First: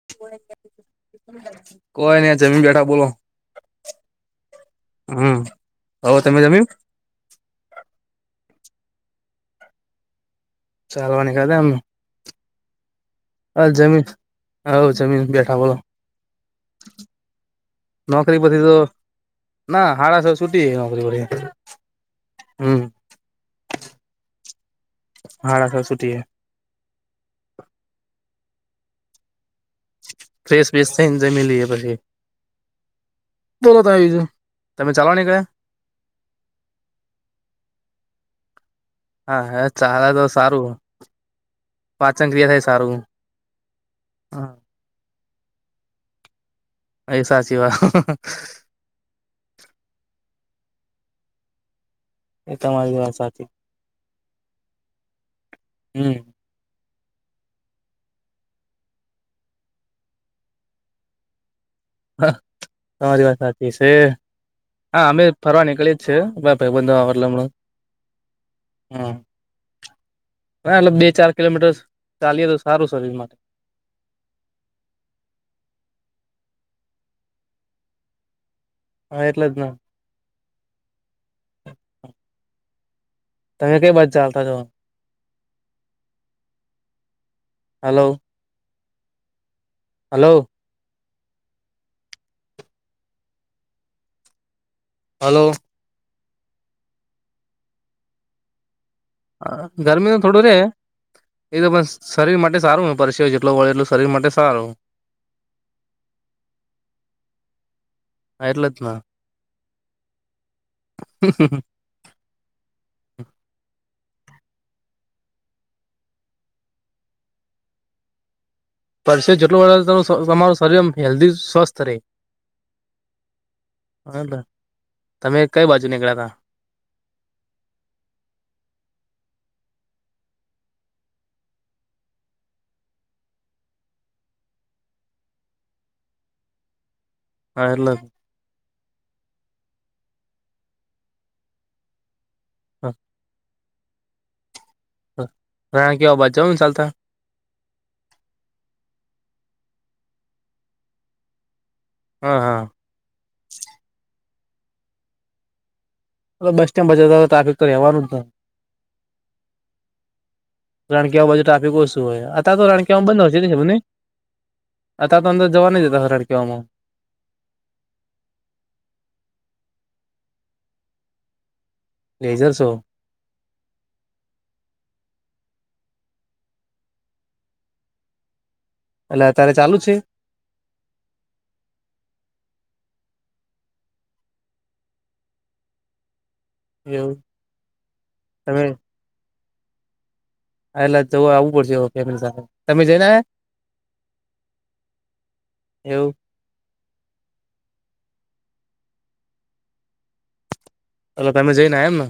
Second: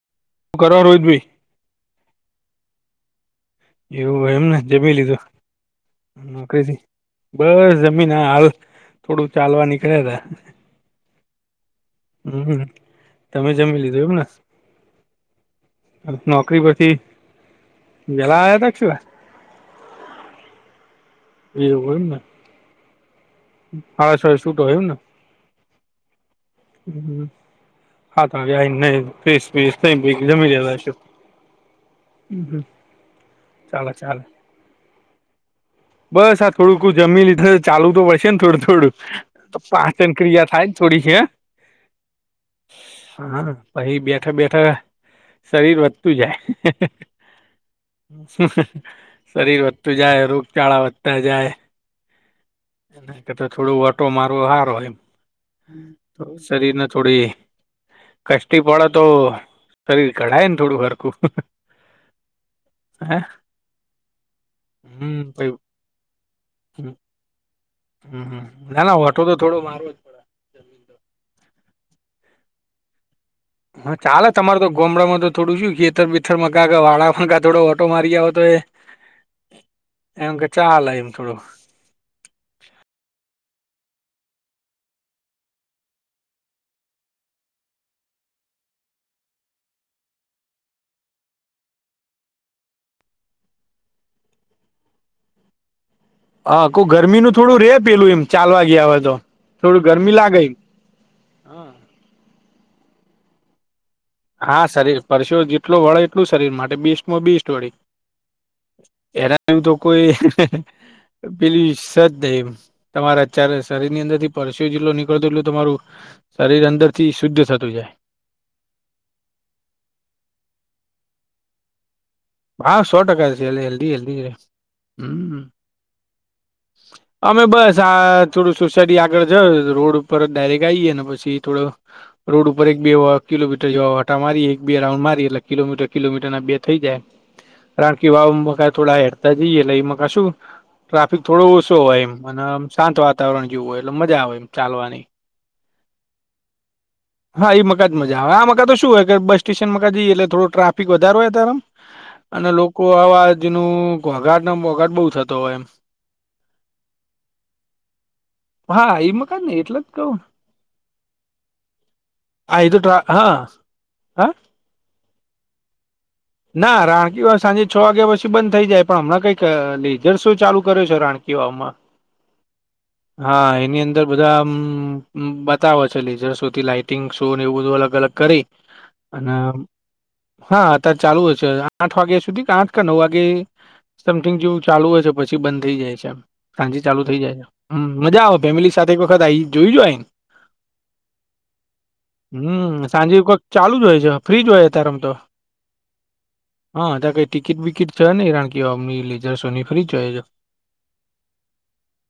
[unintelligible] હૂ કરો રોહિત ભઈ કોઈ નહી જમીન બેઠા બોલો. એવું હે એમને જમી લીધું હમ હવે તમે જમીન નોકરીથી. બસ જમીન હાલ થોડું ચાલવા નીકળ્યા તા ચાલવા નીકળ્યાતા આમ. હમ્મ. હા જમીન હવ જમીન બેઠા બોલો. નોકરી પરથી વેલા નોકરી પરછથી આવ્યા તો ત શું ના હાડા સ સુટીએ નોકરી પર હમ્મ. હાડા સ એ સૂતો એમન હાડા સ સુટીએ હમ્મ આકા [unintelligible] ત્રીસ વિસ નઈ એકદમ ફ્રેશ બેશ થઈને જમી લઈએ પછી [unintelligible] બોલો તમે બીજું તમે ચાલવા નીકળ્યા? બસ આ થોડુંક જમીન લીધું ચાલવું તો પડશે ન થોડું થોડું. હા તો હે ચાલે પાચન તો ક્રિયા થાય ને સારું થોડીક હે. પાચન ક્રિયા થાય સારું હા પહી બેઠે હા બેઠે શરીર વધતું જાય. એ સાચી વાત શરીર વધતું જાય, રોગચાળા વધતા જાય એ તમારી વાત એના સાચી કરતાં થોડું વર્ક ટો મારવો હારો એમ હમ તો શરીરને થોડી કસ્ટી પડે તો શરીર ઘડાય ને થોડું હરખું. હા હે તમારી વાત સાચી છે. હા અમે હમ હમ ફરવા નીકળી જ છીએ માર ભાઈબંધો [unintelligible] હમ હમ ના ના ઓટો તો થોડો મારવો જ પડે ના એટલે બે ચાર કિલોમીટર ચાલીએ તો સારું શરીર માટે. હા ચાલે. તમાર તો ગોમડામાં તો થોડું શું ખેતર બેતરમાં કાંક વાળામાં કા થોડો ઓટો મારી આવે તોય હા એટલે જ ના. એમ કે ચાલે એમ થોડો. તમે કઈ બાજુ ચાલતા જોહો? હલો હલો હલો હા કહું ગરમીનું થોડું રે પેલું એમ ચાલવા ગયા હોય તો. હા થોડું ગરમી ગરમીમાં લાગે થોડું એમ રે એતો પણ શરીર માટે સારું પરશેવો જેટલો વળે એટલું. શરીર માટે હા સારું શરીર પરસેવો જેટલો વળે એટલું શરીર માટે બેસ્ટ માં બેસ્ટ વળી. હા એટલે જ ના એનામાં તો કોઈ પેલી સેજ નહીં એમ. તમારે અત્યારે શરીરની અંદરથી પરસેવો જેટલો નીકળતો એટલું તમારું શરીર અંદરથી શુદ્ધ થતું જાય. પરસેવો જેટલો વળે એટલું તમારું શરીર આમ હેલ્ધી સ્વસ્થ રહે. હા સો ટકા છે એટલે હેલ્ધી હેલ્ધી હાજ છે ને. તમે હમ કઈ બાજુ નીકળ્યા તા? [inaudible] અમે બસ આ થોડું સોસાયટી આગળ જઈ રોડ ઉપર ડાયરેક્ટ આવીએ ને પછી થોડો રોડ ઉપર એક બે કિલોમીટર જેવા ઓટા મારીએ એક બે રાઉન્ડ મારી એટલે કિલોમીટર કિલોમીટર ના બે થઈ જાય. હા એટલે રાણકી વાવમાં કાય થોડા હેડતા જઈએ એટલે એમાં કશું થોડો ઓછો હોય એમ અનેમ શાંત વાતાવરણ જેવું હોય એટલે મજા આવે એમ ચાલવાની. હહ રાણકીવાવ બચાવ ને ચાલતા હા એ મકાજ મજા આવે આ મકા તો શું હોય કે બસ સ્ટેશન મકા જઈએ એટલે થોડો ટ્રાફિક વધારે હોય ત્યારે આમ હા અને હા લોકો આવાજનું ઘોંઘાટને બોઘાટ બહુ થતો હોય એમ. હવે બસ સ્ટેન્ડ બાજુ ટ્રાફિક તો રહેવાનું જ ને. હા એ મકાન ને એટલે જ કહું રાણકીવાવ બાજુ ટ્રાફિક ઓછું હોય અતાર હા એ તો રાણકી ટ્રા વાવ બંધ હા હશે લગભગ નહીં? હા અતાર તો અંદર જવા નહિ દેતા રાણક ના રાણકીવાવ સાંજે છ વાગ્યા પછી બંધ થઈ જાય પણ હમણાં કંઈક લેઝર સો ચાલુ કર્યો છે રાણકી વાવમાં. Laser show? હા એની અંદર બધા આમ બતાવે છે લેઝર શો થી લાઈટ ટિંગ શો ને એવું બધું અલગ અલગ કરી એટલે અને અત્યારે ચાલુ છે હા અત્યારે ચાલુ હોય છે. આઠ વાગ્યા સુધી કે આઠ કે નવ વાગે સમથિંગ જેવું ચાલુ હોય છે પછી બંધ થઈ જાય છે એમ. સાંજે ચાલુ થઇ એવું જાય છે. હમ મજા આવે તમે ફેમિલી સાથે એક વખત આઈ જોઈ જાવ આઈ હા, એટલે જવું આવવું પડશે હવે ફેમિલી સાથે હમ તમે જઈને સાંજે એક આયા વખ ચાલુ જ હોય છે, ફ્રીજ હોય અત્યારે એમ તો. એવું હા તા કઈ ટિકિટ બિકિટ છે નઈ કારણ કે કમની લેઝર સોની ફ્રી જાય એટલે તમે જઈને એમને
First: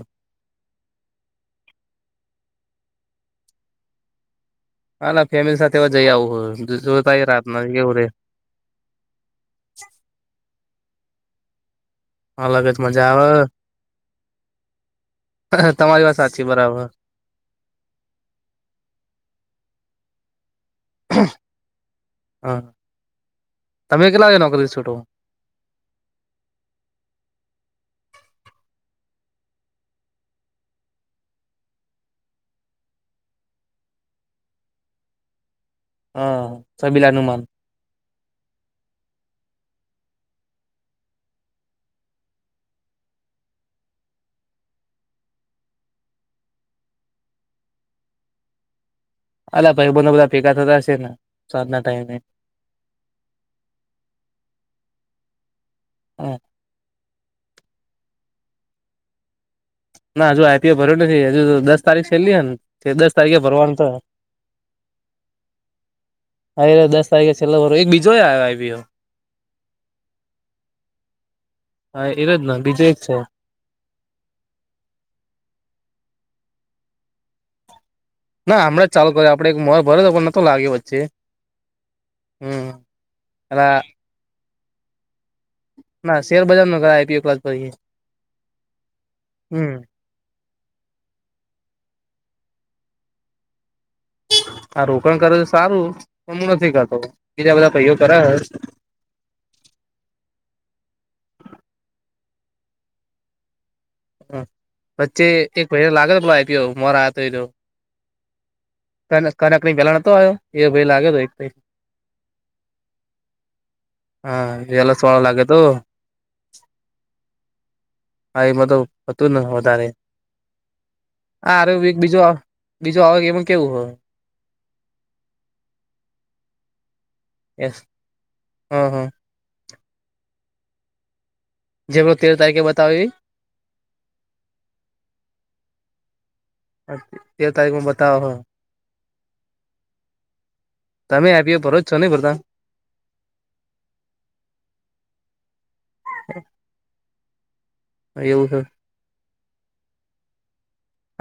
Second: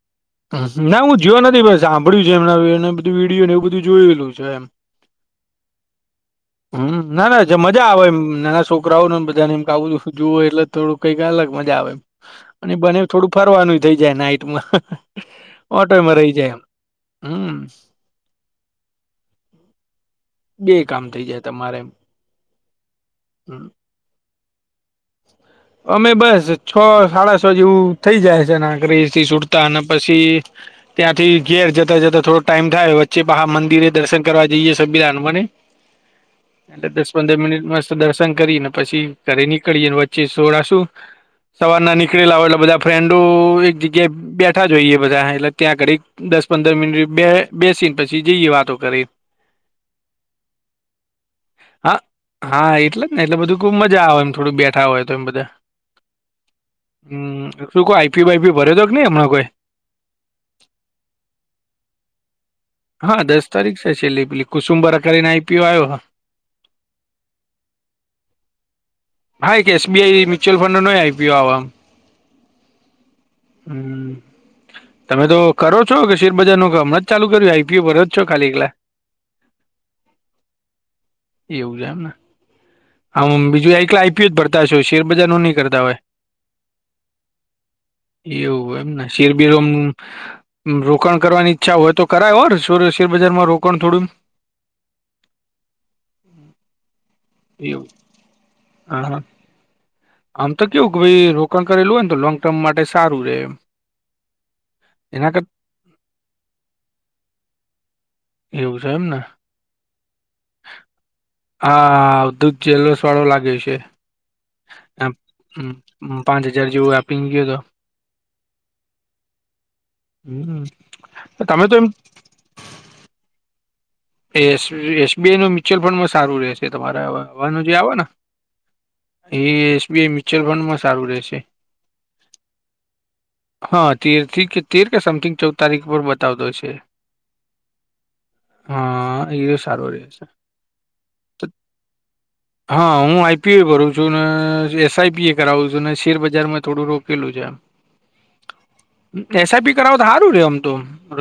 ના હું જોયો નથી ભ સાંભળ્યું છે એમ બધું વિડીયો ને એવું બધું જોયેલું છે એમ હા ના ફેમિલી સાથે હવે જઈ આવું જો હમ ના ના રાત જે નથી મજા કેવું આવે રે એમ નાના છોકરાઓ ને બધાને એમ કે આવું બધું જોવું એટલે થોડું કઈક અલગ મજા આવે એમ અલગ અને જ બને મજા આવે થોડું ફરવાનું થઇ જાય નાઈટમાં તમારી ઓટોયમાં વાત રહી સાચી જાય એમ બરાબર હમ્મ બે કામ થઇ જાય તમારે હા હમ્મ તમે કેટલા વાગે નોકરીથી છૂટો અમે બસ છ સાડા છ જેવું થઈ જાય છે નાકરી થી જુતા અને પછી ત્યાંથી ઘેર જતા જતા થોડો ટાઈમ થાય વચ્ચે પાહા મંદિરે દર્શન કરવા જઈએ [unintelligible] હા એટલે દસ સબીલાનું પંદર માન મિનિટ મસ્ત દર્શન કરીને પછી ઘરે ની નીકળએ વચ્ચે સોડા શું સવાર ના નીકળેલા હોય એટલે બધા ફ્રેન્ડો એક જગ્યાએ બેઠા જોઈએ બધા એટલે ત્યાં કરી દસ પંદર મિનિટ બે બેસીયે પછી જઈએ વાતો કરી અલા ભાઈબંનધો બધા ભેગા થતા હશે ને સાંજ ના હા ટાઈમે હા એટલે જ ને એટલે બધું ખુબ મજા આવે એમ થોડુ બેઠા હોય તો એમ બધા [inaudible] હમ્મ શું કોઈ આઈપીઓ બાઈપીઈ ભરેયો કે ની હમણાં કોઈ ના હજુ આઈપીઓ ભરયો નઈ હજુ દસ તારીખ છેલ્લી હ ને તે હા તારીખે દસ ભરવાનું તારીખ તો શે છેલ્લી પેલી કુસુમબરકાર ને આઈપીયો આવ્યો હ અ દસ તારીખે છેલ્લો ભર્યો એક બીજો આયો આઈ પી ઓ હા કે એસબીઆઈ મ્યુચુલ ફંડ નો આઈ પી ઓ આવા હા એરોજ ન બીજું એક છે હમ્મ તમે તો કરો છો કે શેર બજાર નુ કામ કે હમણાં ચાલુ કર્યું આઈપીઓ પરત ના હમણાં જ ચાલુ કરયુ આપડે એક ભર્યો તો પણ નથી લાગયો વચ્ચે એમ ને હમ હમ્મ બીજું એલા આઈપીઓ જ ભરતા છો શેર બજાર નું ની કરતા હોય ના શેર બજાર નો કરાય આઈપીઓ ક્લાસ પછી એવું એમને શેરબીર હમ રોકાણ કરવાની ઈચ્છા હોય તો કરાય હો શેરબજારમાં રોકાણ થોડું આ રોકાણ કરે છે સારું પણ હું નથી કરતો બીજા બધા એવું ભયો કરવે હા આમ તો કેવું કે ભાઈ રોકાણ કરેલું હોય ને તો લોંગ ટર્મ માટે સારું રે એમ વચ્ચે એના કર એક ભાઈને લાગેલો મારા હાથે હો એવું છે એમને ની પેલા નતો આવ્યો એ ભાઈ લાગે તો એક ભાઈ. હા આવતું જેલસ વાળો લાગે છે. હા એલા આમ સોળ લાગે હમ તું પાંચ હજાર જેવું આપીંગ ગયલો હા એમાં તોતું જ ને વધારે હમ હા તમે રે તો એમ બીજું બીજું આવે એમ કેવું હોય એ એસબીઆઈ નો મ્યુચ્યુઅલ ફંડ માં સારું રહેશે તમારા હવાનું જે આવે ને હ હ એ એસબીઆઈ મ્યુચ્યુઅલ ફંડ માં સારું રહે છે જે ભ તેર તારીખે બતાવે ઈ હા તેર થી કે તેર કે સમથિંગ ચૌદ તારીખ પર બતાવતો છે. તેર તારીખમાં બતાવો હ હા એ સારો રહેશે તમે આપી ભરોચ છો ને બધા હા હું આઈપીએ કરું છું ને એસઆઈપી એ કરાવું છું ને શેર બજાર માં થોડું રોકેલું છે. એવું છે એસઆઈપી કરાવ તો હારું રે ઓમ તો ર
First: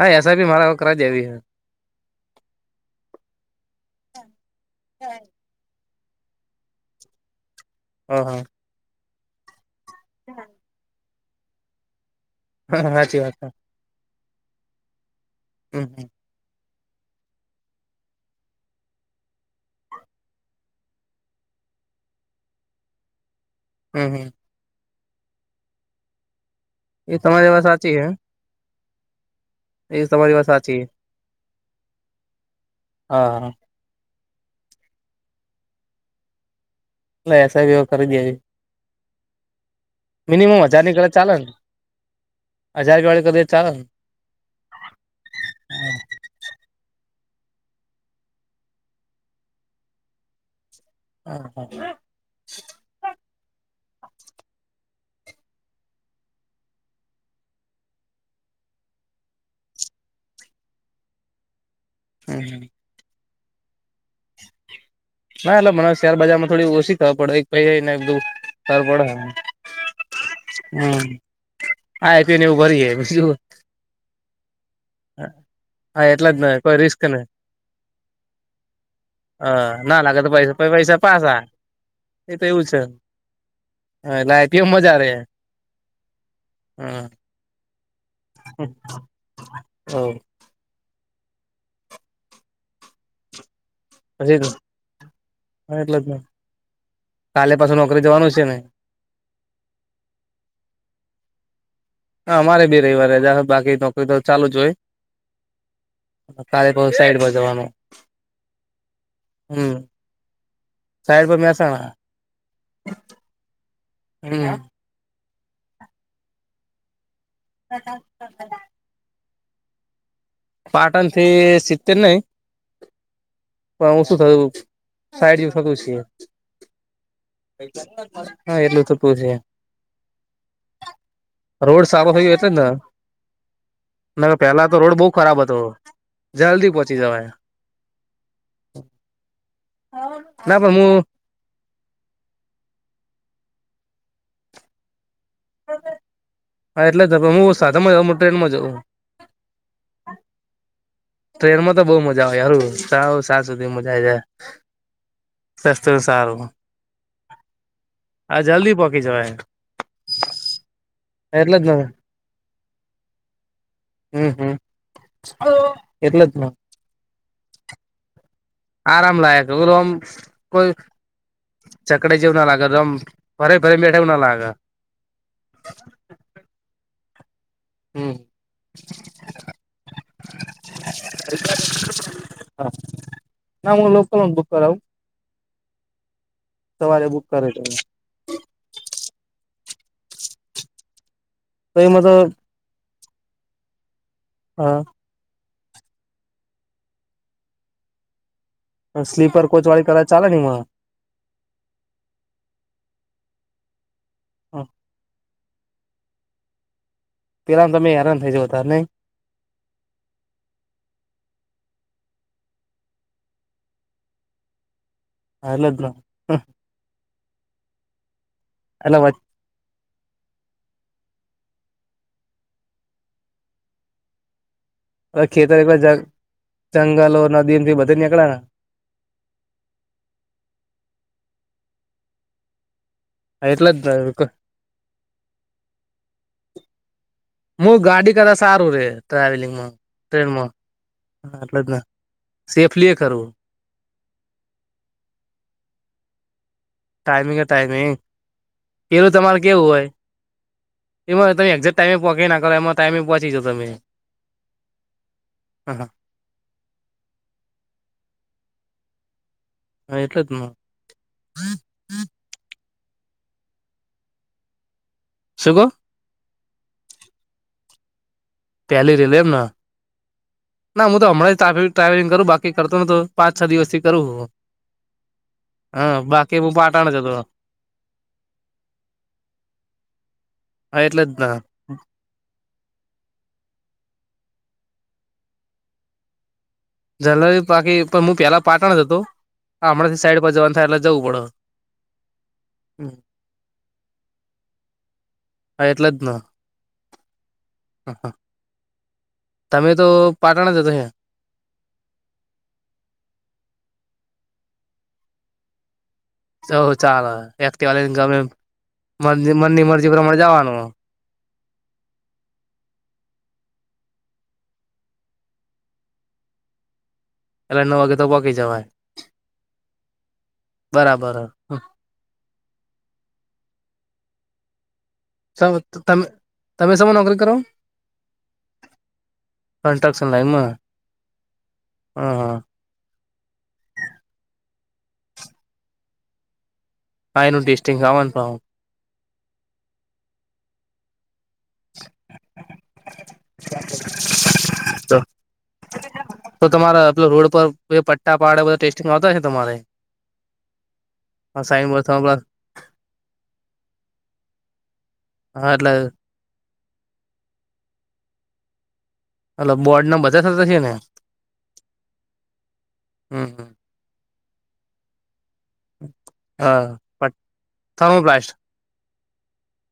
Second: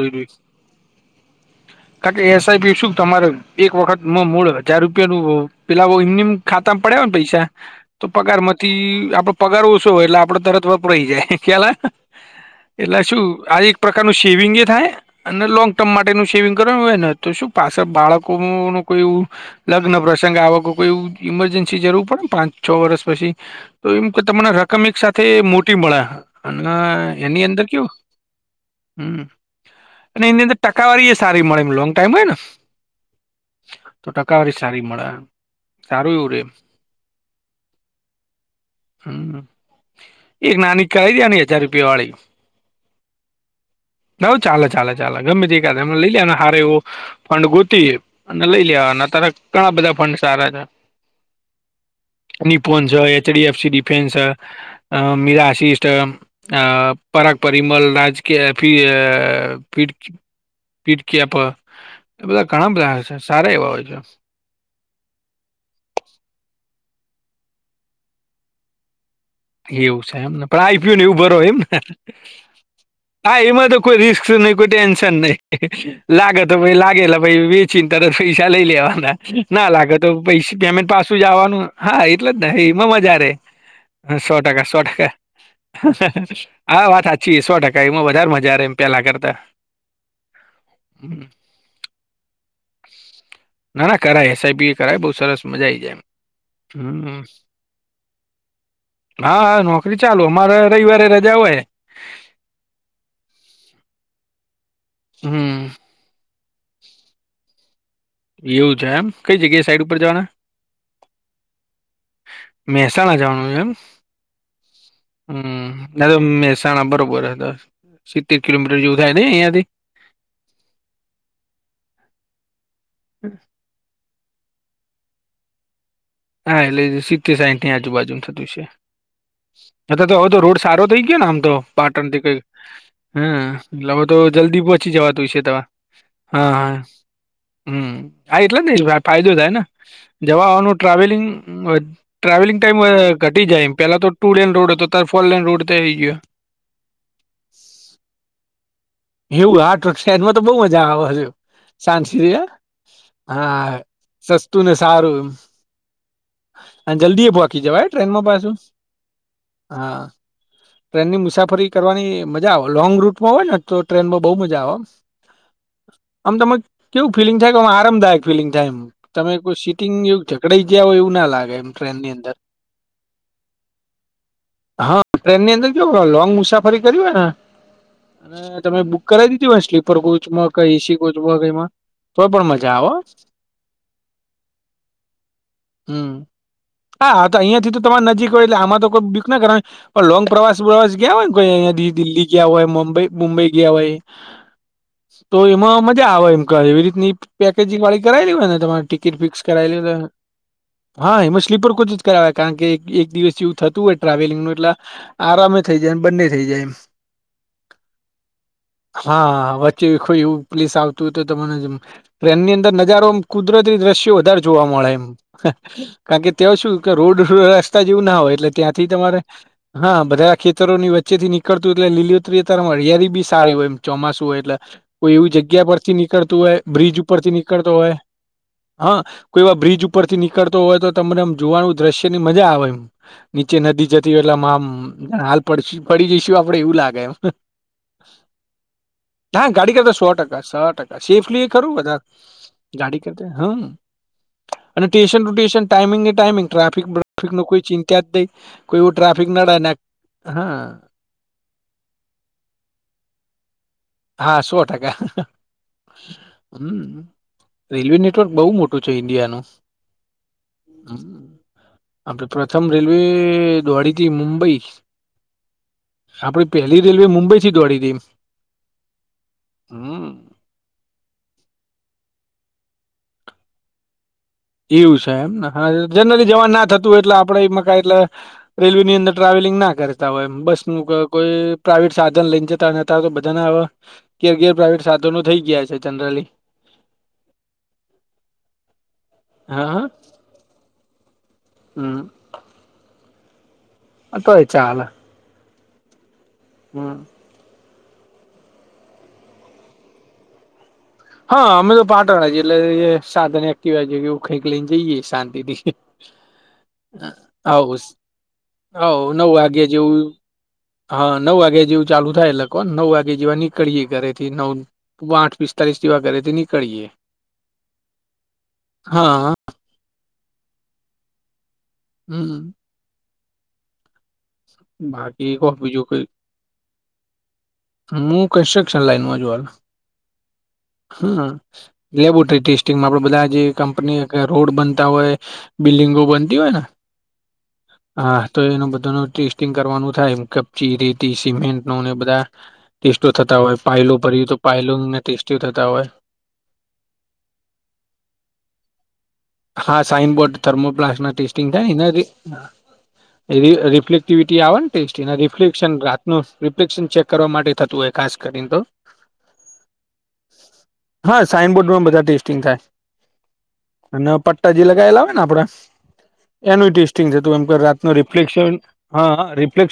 કરા દેહી હ કાકે એસઆઈપી શું તમારે એક વખતમાં મૂળ મૂળ હજાર રૂપિયાનું પેલા ઓ એમનેમ ખાતામાં પડ્યા હો ને પૈસા તો હા પગાર માંથી આપડે પગાર ઓછો હોય એટલે આપડે તરત વપરાઈ જાય ખ્યાલા હા એટલે સાચી શું વાત છે આજ પ્રકારનું સેવિંગ એ થાય અને લોંગ હમ ટર્મ હમ માટેનું સેવિંગ કરયું હોય ને તો શું પાછા બાળકો ન કોઈ એવું લગ્ન પ્રસંગે આવકો કોઈ એવું ઈમરજન્સી જરૂર પડે ને પાંચ છ વર્ષ પછી તો એમ હમ કે હમ તમને રકમ એક સાથે મોટી મળે અને એ એની તમારી વાત અંદર કેવું સાચી હે હમ એ અને તમારી એની વાત અંદર સાચી હે ટકાવારી સારી મળે એ લોંગ ટાઈમ હોય ને હા તો ટકાવારી સારી મળે સારું એવું રે લ એસા બિવ કરી દે હઈ. હમ એક હજાર નાની ની કરે કી દયા ચાલે અને ને હજાર રૂપિયા વાળી હજાર ક વળે ક દે ચાલ નવ ચાલે ચાલે ચાલે ગમે ત એમ લઈ લેને હારે એવું ફંડ ગોતી અને લઈ લેવા અત્યારે ઘણા બધા ફંડ સારા છે. હા હા નિપોન્સ એચડી એફસી ડિફેન્સ અ મિરાસિસ્ટ અ પરા પરિમલ રાજ કે ફ ફર પીપ કે પલઅ બધા હમ ઘણા બધા છે સારા એવા હોય છે. ના એટલે મને શેરબજાર માં થોડી ઓછી ખબર પડે પ ને ખર પડે એવું છે એમ ને પણ આઈપયુ ને એવું બરો એમ ને હા આપી નીવ એવું ભરી બીજું હા એમાં તો કોઈ રિસ્ક નઈ કોઈ ટેન્શન નહી હા એટલે જ ને લાગત ભ કોઈ રિસ્ક લાગેલા નહી ભાઈ ચિંતા ર પૈસા લઈ લેવાના ના લાગે તો પૈસા પેમેન્ટ પાછું જવાનું હા એટલે એ જ તો ને એવું છે એમાં મજા રે એટલે સો આઈપીઓ ટકા સો મજા રે ટકા આ વાત હમ હાચી સો ટકા એમાં બ વધારે મજા ર એમ પેલા કરતા હમ ના ના કરાય પછી એસઆઈપી કરાય બહુ સરસ મજા આઈ જાય એટલે એમ જ હમ કાલે પાછું નોકરી જવાનું છે ને હા હા નોકરી ચાલુ અમારે રવિવારે રજા હોય હા મારે બી રવિવારે રજા બાકી નોકરી તો ચાલુ જ હોય. હમ. અત્યારે તો સાઈડમાં જવાનું એવું છે એમ કઈ જગ્યાએ હમ સાઈડ ઉપર જવાના સાઈડ પર મહેસાણા મહેસાણા જવાનું એમ હમ હમ ના તો મહેસાણા બરોબર હ સિત્તેર કિલોમીટર જેવું થાય ને અહિયાં થી પાટણથી શીતેર નહી [inaudible] પણ હ શું થયું, સાઈડ જેવું થત છ. હા એટલેઈ સિત્તે સાઈઠ ની આજુબાજુ ન થતું હા છે. એટલું થતું છે અ તો હવે તો રોડ સારો થઇ ગયો ને આમ તો રોડ પાટણ સારો થી થયો કઈક. એટલે જ હમ એટલે હ તો ને જલ્દી પેલા તો પહોંચી રોડ બહુ જવાતું છે ખરાબ ત, હતો હા જલ્દી હા. પહોંચી જવાય હમ આ એટલે નઈ ફાયદો થાય ને, ના જવાનું પણ ટ્રાવેલ હું ટ્રાવેલિંગ ટાઈમ ઘટી જાય એમ પેલા તો ટુડેન રોડ હતો. તાર ફોર લન રોડ થઈ ગયો. હા એટલે હું સાથે જં ટ્રેન માં જઉં. એવું આ ટ્રક શડમાં તો બઉુ મજા આવે છે. ટ્રેનમાં તો બહુ સાંત શ મજા ર આવે યારું સાવ સાંજ હા, સસ્તું ને સારું એમ. શ્રેસ્ટ સારું. અને જલ્દી એ ભોકી જવાય ટ્રેનમાં આ પાછું, જલ્દી પોકી જવાય હા. ટ્રેનની એટલે જ મુસાફરી ને કરવાની મજા આવે લોંગ રૂટમાં હોય ને તો ટ્રેનમાં બહુ હમ હમ મજા આવે. એટલે આમ જ ન તમે કેવું ફિલિંગ થાય કે આરામદાયક ફીલિંગ થાય એમ આરામ તમે લાયક કો ઓલું આમ સીટિંગ એવું. જકડાઈ કોઈ ગયા હોય એવું ના લાગે એમ ટ્રેનની ચકડી અંદર જેવું ના લાગે એકમ ભરે ભરે બેઠા એવું ના લાગે. હા ટ્રેન ની અંદર કેવ લોંગ મુસાફરી કર હોય ને. હમ અને તમે બુક કરાવી દીધી હો સ્લીપર કોચમાંઈ એસી કોચમાં કઈમાં. તોઈ પણ હા મજા આવે. ના હું લોકલ ઓ બુક કરાવું. હમ સવારે બુક હાા તો કરે અહિયાં થી તો તમાર નજીક હોય એટલે આમાં તો કોઈ બુક ના કરવાની, પણ લોંગ પ્રવાસ વા ગયા હોય ને કોઈ અહયા એમાં તો દિલ્હી ગયા હોયબઈ મુંબઈ ગયા હોય. હ તો એમાં મજા આવે એમ ક એવી રીતની પેકેજિંગ વાળી કરાવેલી હોય ને તમારે ટિકિટ ફિક્સ સ્લીપર કોચ કરાવેલી હોય. [unintelligible] હા એમાં સ્લીપર કોચ જ કરાવે કારણ કે એક દિવસ જેવું થતું હોય ટ્રાવેલિંગનુ એટલે, આરામ થઈ જાય એમ બંને થઈ જાય એમ. પેલા તો તમે હેરાન થઈ જાવ ત ન. હા વચ્ચે કોઈ એવું પલીસ આવતું હોય તો ત મને. એમની અંદર નજારો એમ કુદરતી દ્રશ્યો વધારે જોવા મળે એમ. એટલે જ કારણ કે તેઓ શું કે રોડ રસ્તા જેવું ના હોય એટલે ત્યાંથી એટલે તમારે હા બધારેા ખેતરોની વચ્ચેથી નીકળતું એટલે લીલીલોત અત્યારે હળિયાળી બી સારી હોય એમ ચોમાસું હોય એટલે. કોઈ એવી ખેતર જગ્યા પરથી એટલે નીકળતું હોય બ્રિજ જંગલો ઉપરથી નીકળતો નદીથી બધે હોય. નીકળે ને હા, કોઈ એવા બ્રિજ ઉપર થી નીકળતો હોય તો તમનેમ જોવાનું દ્રશ્ય ની મજા આવે એમ. નીચે એટલે નદી જતી હો જ એટલે મામ હાલ પડ પડી જઈશું આપડે એવું લાગે એમ. હું ગાડી કરતા સારું રે હા ટ્રાવેલિંગમાં ગાડી કરતા સો ટકા ટ્રેનમાં સો ટકા સેફલી એટલે જ કરું ને બધા. સેફલી એ ગાડી કરવું કરતા હમ. અને ટ્યુશન ટુ ટ્યશન ટાઈમિંગ એ ટાઈમિંગ. ટ્રાફિક બ્રાફિક ન ટાઈમિંગ કોઈ ટાઈમિંગ ચિંતા જ નઈ, કોઈ એવું પેલું ટ્રાફિક તમારે કેવું નાડને હોય હા. એમાં તમે એક્ઝેક ટાઈમેહ ના કરો એમાં ટાઈમે પહોચી જો તમે. હા સો ટકા. હમ, રેલવે નેટવર્ક બહ મોટું છે ઈન્ડિયા ન. હા એટલે જ ન હમ. આપડે પ્રથમ રેલવે દ્વાળીથી મુંબઈ. શું કહે? આપડીે પેલી રેલવે મુંબઈ થી દોડી હતી એમ. પેલી રેલીમાં હમ ના હું તો હમણાં ટાવે ટ્રાવેલિંગ કરું બાકી કરતો તો પાંચ છ દિવસથી કરું એવું છે એમને હા જનરલી બાકી હું જવાનું ના થતું પાટણ જ હોય હતો એટલે આપડે એમાં કા એટલે રેલવે ની અંદર ટ્રાવેલિંગ ના કરતા હોય બસ હા નુંકો એટલે જ ને. કોઈ પ્રાઇવેટ સાધન લઈને જતા તો બધાના હવે ઘેર ઘેર પ્રાવેટ સાધનો થઈ ગયા છે જનરલી જનરલી બાકી પણ હું પેલા પાટણ જ હતો હા હમણાંથી સાઈડ પર જવાનું થાય એટલે જવું પડે હમ્મ હમ અ તોય ચાલે હા એટલે જ ન હ હા હા તમે તો પાટણ [unintelligible] હા અમે તો પાટણ રહીએ એટલે સાધન એકટીવા કે એવું કંઈ લઈને જઈએ શાંતિ થી હ ચાલો એક્ટીવા લઈ ગમે એમ હવ મન નવ મનની વાગ્યા મરજી જેવું પ્રમાણે જવાનું હા નવ વાગ્યા જેવું ચાલુ થાય એટલે કોન નવ વાગે જેવા નીકળીએે ઘરે થી નવ આઠ પિસ્તાલીસ જેવા ઘરેથી નીકળી યે એટલે નવ વાગે તો પોંકી જવાય હા બરાબર હમ્મ બાકી કો સમ બીજું તમે કઈ તમે સેમાં નોકરી કરો હું કન્સ્ટ્રક્શન લાઈનમાં જો કન્સ્ટ્રક્શન લાઈનમાં હ હા હા લેબોટરીટેસ્ટ આપડે બધા જે કંપની આગળ રોડ બનતા હોય બિલ્ડિંગો બનતી હોય ને હા એનું ટેસ્ટિંગ આવવાનું હા પાહું. તો એનું બધા નુ ટેસ્ટિંગ કરવાનું થાય કપચી રેતી સિમેન્ટ બધા ટેસ્ટો થતા હોય ફાઇલો ભર્યું તો તો ફાઇલોને ટેસ્ટી થતા હોય તો તમારા રોડ પર બે પટ્ટા પાડે બધાં ટેસ્ટ [unintelligible] તમારે હા સાઈનબોર્ડ થર્મોપ્લાસ્ટ ના ટેસ્ટિંગ સાઈન થાય બોર્ડ એનાથી રિફ્લેક્ટિવિટી આવે ને ટેસ્ટી હા એટલે રિફ્લેક્શન [unintelligible] રિપ્લેક્શન ચેક કરવા માટે થતું હોય ખાસ કરીને તો એટલે બોર્ડ ના બધા થતા છે ને હા સાઈનબોર્ડમાં બધા ટેસ્ટિંગ થાય હમ હમ અને પટ્ટા જે લગાવેલા હોય ને આપડે હા એનું ટેસ્ટિંગ થતું હોય એમ રાત પથ્થર નુ નું પ્લાસ્ટર રિફ્લેશન હા રિફ્લેક્સેન